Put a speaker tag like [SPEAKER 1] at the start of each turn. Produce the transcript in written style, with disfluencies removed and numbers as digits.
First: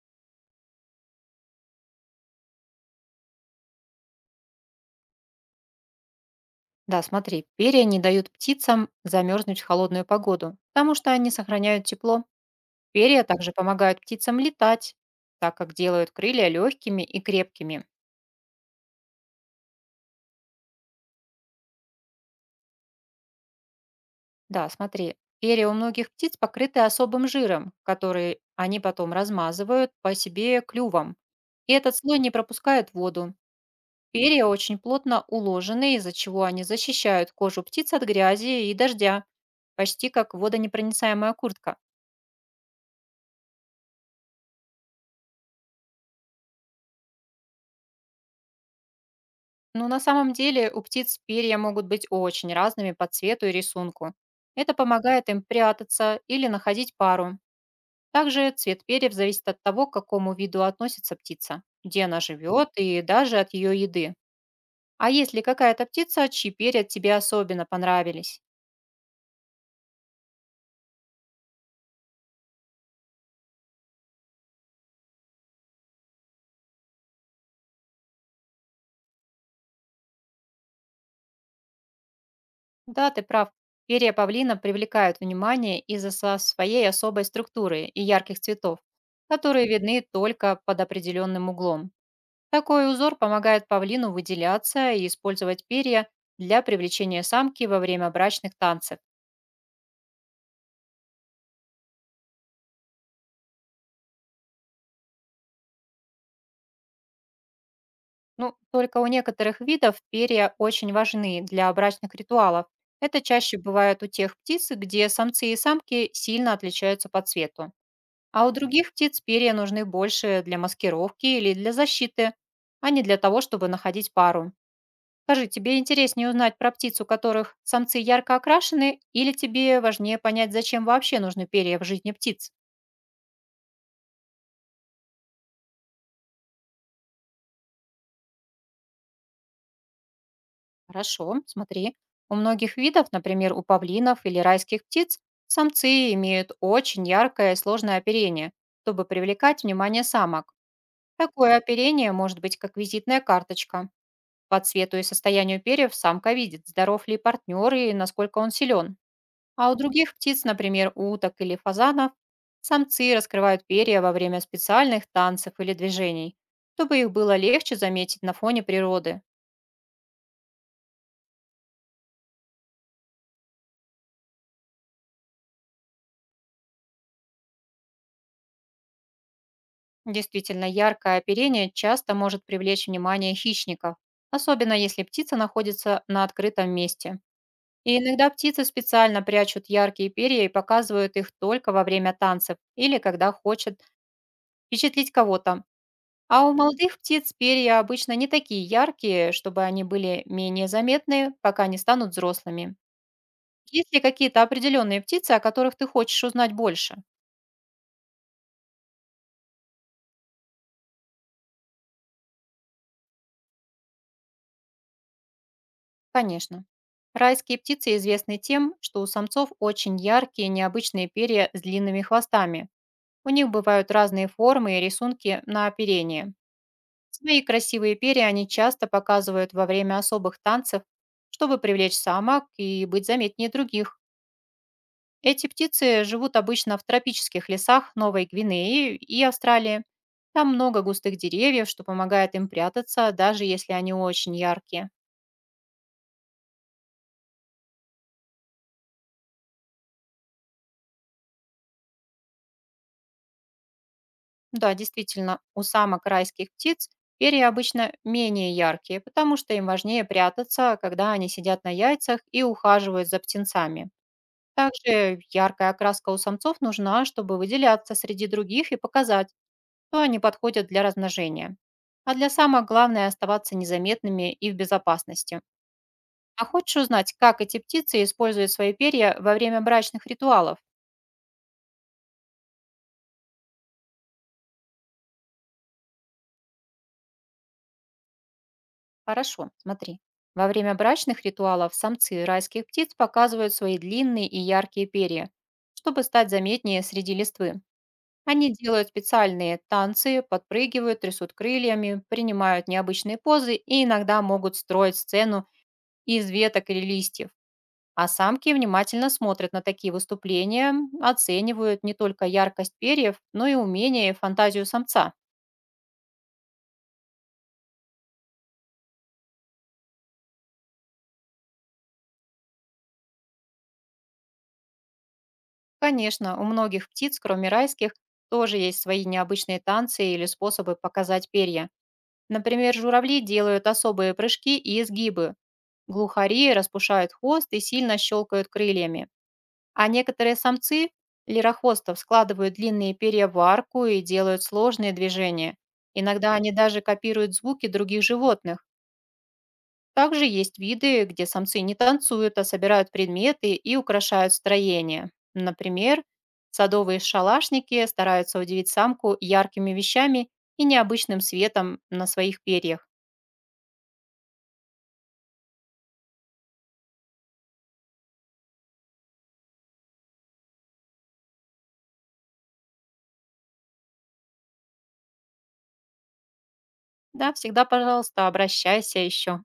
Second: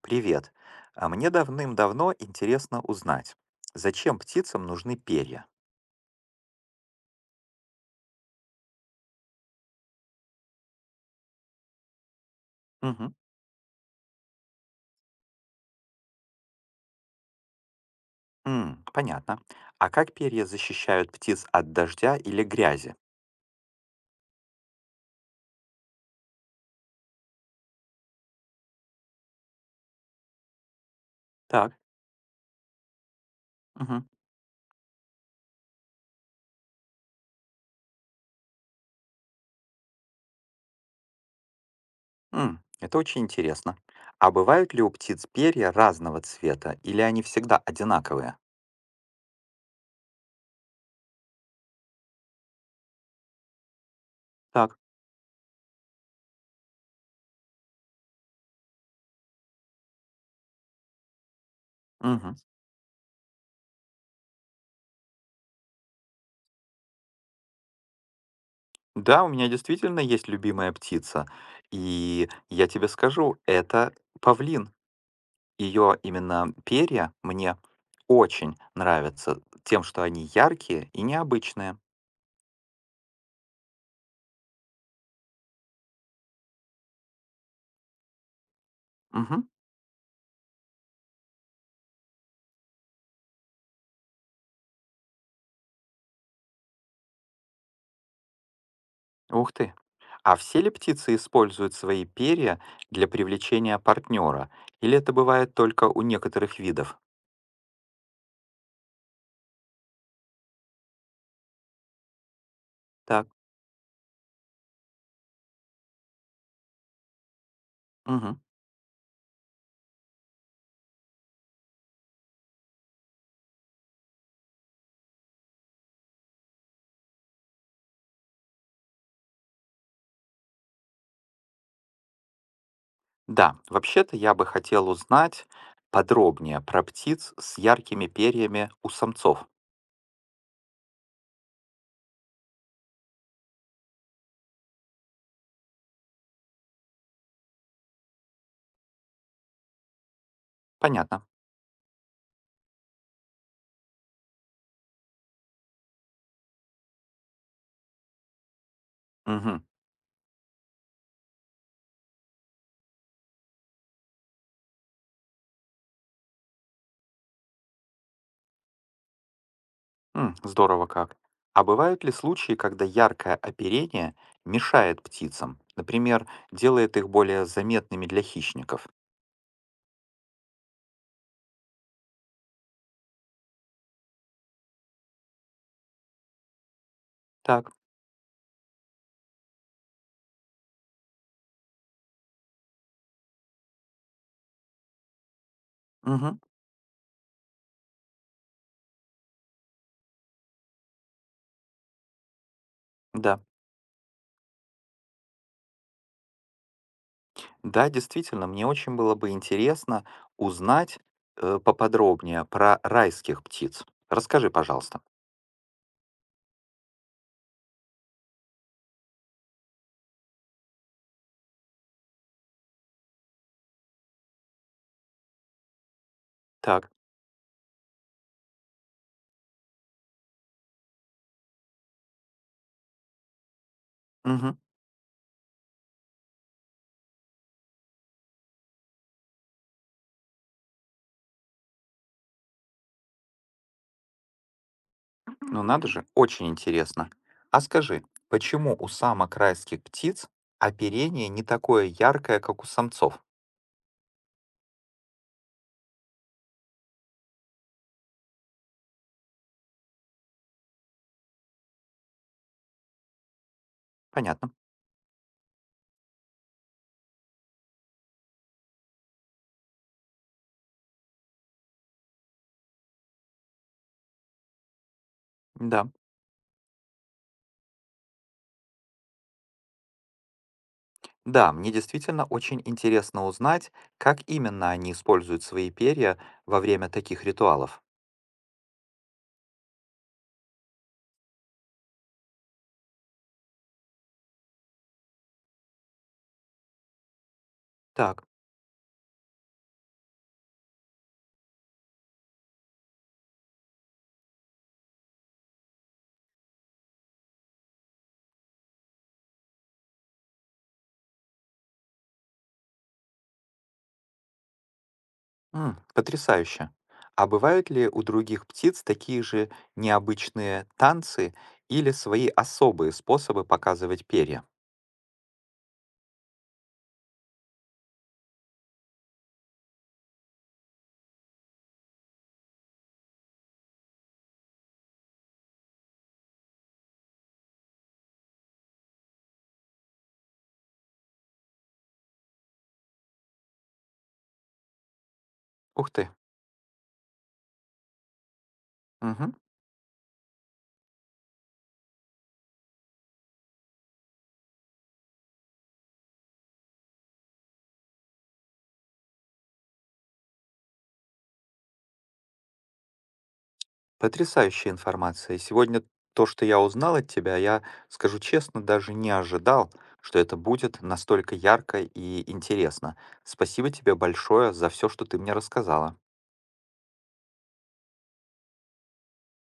[SPEAKER 1] Привет. А мне давным-давно интересно узнать, зачем птицам нужны перья?
[SPEAKER 2] Да, смотри, перья не дают птицам замерзнуть в холодную погоду, потому что они сохраняют тепло.
[SPEAKER 1] Мгм.
[SPEAKER 2] Перья также помогают птицам летать, так как делают крылья легкими и крепкими.
[SPEAKER 1] М, понятно. А как перья защищают птиц от дождя или грязи?
[SPEAKER 2] Да, смотри, перья у многих птиц покрыты особым жиром, который они потом размазывают по себе клювом. И
[SPEAKER 1] Так.
[SPEAKER 2] этот слой не пропускает воду.
[SPEAKER 1] Мгм.
[SPEAKER 2] Перья очень плотно уложены, из-за чего они защищают кожу птиц от грязи и дождя, почти как водонепроницаемая куртка.
[SPEAKER 1] М, это очень интересно. А бывают ли у птиц перья разного цвета, или они всегда одинаковые?
[SPEAKER 2] Но на самом деле у птиц перья могут быть очень разными по цвету и рисунку. Это
[SPEAKER 1] Так.
[SPEAKER 2] помогает им прятаться или находить пару. Также цвет перьев зависит от того, к какому виду относится птица, где она
[SPEAKER 1] Мгм.
[SPEAKER 2] живет и даже от ее еды. А есть ли какая-то птица, чьи перья тебе особенно понравились?
[SPEAKER 1] Да, у меня действительно есть любимая птица. И я тебе скажу, это павлин. Ее именно перья мне очень нравятся тем, что они яркие и необычные.
[SPEAKER 2] Да, ты прав. Перья павлина привлекают внимание из-за своей особой структуры и ярких цветов,
[SPEAKER 1] Мгм.
[SPEAKER 2] которые видны только под определенным углом. Такой узор помогает павлину выделяться и использовать перья для привлечения самки во время брачных танцев.
[SPEAKER 1] Ух ты. А все ли птицы используют свои перья для привлечения партнера? Или это бывает только у некоторых видов?
[SPEAKER 2] Ну, только у некоторых видов перья очень важны для брачных ритуалов. Это
[SPEAKER 1] Так.
[SPEAKER 2] чаще бывает у тех птиц, где самцы и самки сильно отличаются по цвету.
[SPEAKER 1] Мгм.
[SPEAKER 2] А у других птиц перья нужны больше для маскировки или для защиты, а не для того, чтобы находить пару. Скажи, тебе интереснее узнать про птиц, у которых самцы ярко окрашены, или тебе важнее понять, зачем вообще нужны перья в жизни птиц?
[SPEAKER 1] Да, вообще-то я бы хотел узнать подробнее про птиц с яркими перьями у самцов.
[SPEAKER 2] Хорошо, смотри. У многих видов, например, у павлинов или райских птиц, самцы имеют очень яркое и сложное оперение, чтобы привлекать внимание самок.
[SPEAKER 1] Понятно.
[SPEAKER 2] Такое оперение может быть как визитная карточка. По цвету и состоянию перьев самка видит, здоров ли партнер и насколько он силен.
[SPEAKER 1] Мгм.
[SPEAKER 2] А у других птиц, например, уток или фазанов, самцы раскрывают перья во время специальных танцев или движений, чтобы их было легче заметить на фоне природы.
[SPEAKER 1] М, здорово как. А бывают ли случаи, когда яркое оперение мешает птицам? Например, делает их более заметными для хищников?
[SPEAKER 2] Действительно, яркое оперение часто может привлечь внимание хищников, особенно если птица находится на открытом месте.
[SPEAKER 1] Так,
[SPEAKER 2] И иногда птицы специально прячут яркие перья и показывают их только во время танцев или когда хочет впечатлить кого-то.
[SPEAKER 1] мгм,
[SPEAKER 2] А у молодых птиц перья обычно не такие яркие, чтобы они были менее заметны, пока не станут взрослыми.
[SPEAKER 1] да.
[SPEAKER 2] Есть ли какие-то определенные птицы, о которых ты хочешь узнать больше?
[SPEAKER 1] Да, действительно, мне очень было бы интересно узнать поподробнее про райских птиц. Расскажи, пожалуйста.
[SPEAKER 2] Конечно. Райские птицы известны тем, что у самцов очень яркие необычные перья с длинными хвостами. У них бывают разные формы и рисунки на оперении.
[SPEAKER 1] Так,
[SPEAKER 2] Свои красивые перья они часто показывают во время особых танцев, чтобы привлечь самок и быть заметнее других.
[SPEAKER 1] мгм.
[SPEAKER 2] Эти птицы живут обычно в тропических лесах Новой Гвинеи и Австралии. Там много густых деревьев, что помогает им прятаться, даже если они очень яркие.
[SPEAKER 1] Ну надо же, очень интересно. А скажи, почему у самок райских птиц оперение не такое яркое, как у самцов?
[SPEAKER 2] Да, действительно, у самок райских птиц перья обычно менее яркие, потому что им важнее прятаться, когда они сидят на яйцах и ухаживают за птенцами.
[SPEAKER 1] Понятно.
[SPEAKER 2] Также яркая окраска у самцов нужна, чтобы выделяться среди других и показать, то они подходят для размножения. А для самок главное оставаться незаметными и в безопасности.
[SPEAKER 1] Да.
[SPEAKER 2] А хочешь узнать, как эти птицы используют свои перья во время брачных ритуалов?
[SPEAKER 1] Да, мне действительно очень интересно узнать, как именно они используют свои перья во время таких ритуалов.
[SPEAKER 2] Хорошо, смотри. Во время брачных ритуалов самцы райских птиц показывают свои длинные и яркие перья, чтобы стать заметнее среди листвы.
[SPEAKER 1] Так,
[SPEAKER 2] Они делают специальные танцы, подпрыгивают, трясут крыльями, принимают необычные позы и иногда могут строить сцену из веток или листьев. А самки внимательно смотрят на такие выступления, оценивают не только яркость перьев, но и умение и фантазию самца.
[SPEAKER 1] м, потрясающе. А бывают ли у других птиц такие же необычные танцы или свои особые способы показывать перья?
[SPEAKER 2] Конечно, у многих птиц, кроме райских, тоже есть свои необычные танцы или способы показать перья. Например, журавли делают особые прыжки и изгибы. Глухари распушают хвост и сильно щелкают крыльями. А некоторые самцы лирохвостов складывают длинные перья в арку и делают сложные движения.
[SPEAKER 1] Ух ты,
[SPEAKER 2] Иногда они даже копируют звуки других животных.
[SPEAKER 1] мгм,
[SPEAKER 2] Также есть виды, где самцы не танцуют, а собирают предметы и украшают строение. Например, садовые шалашники стараются удивить самку яркими вещами и необычным светом на своих перьях.
[SPEAKER 1] потрясающая информация. Сегодня то, что я узнал от тебя, я, скажу честно, даже не ожидал, что это будет настолько ярко и интересно. Спасибо тебе большое за все, что ты мне рассказала.
[SPEAKER 2] Да, всегда, пожалуйста, обращайся еще.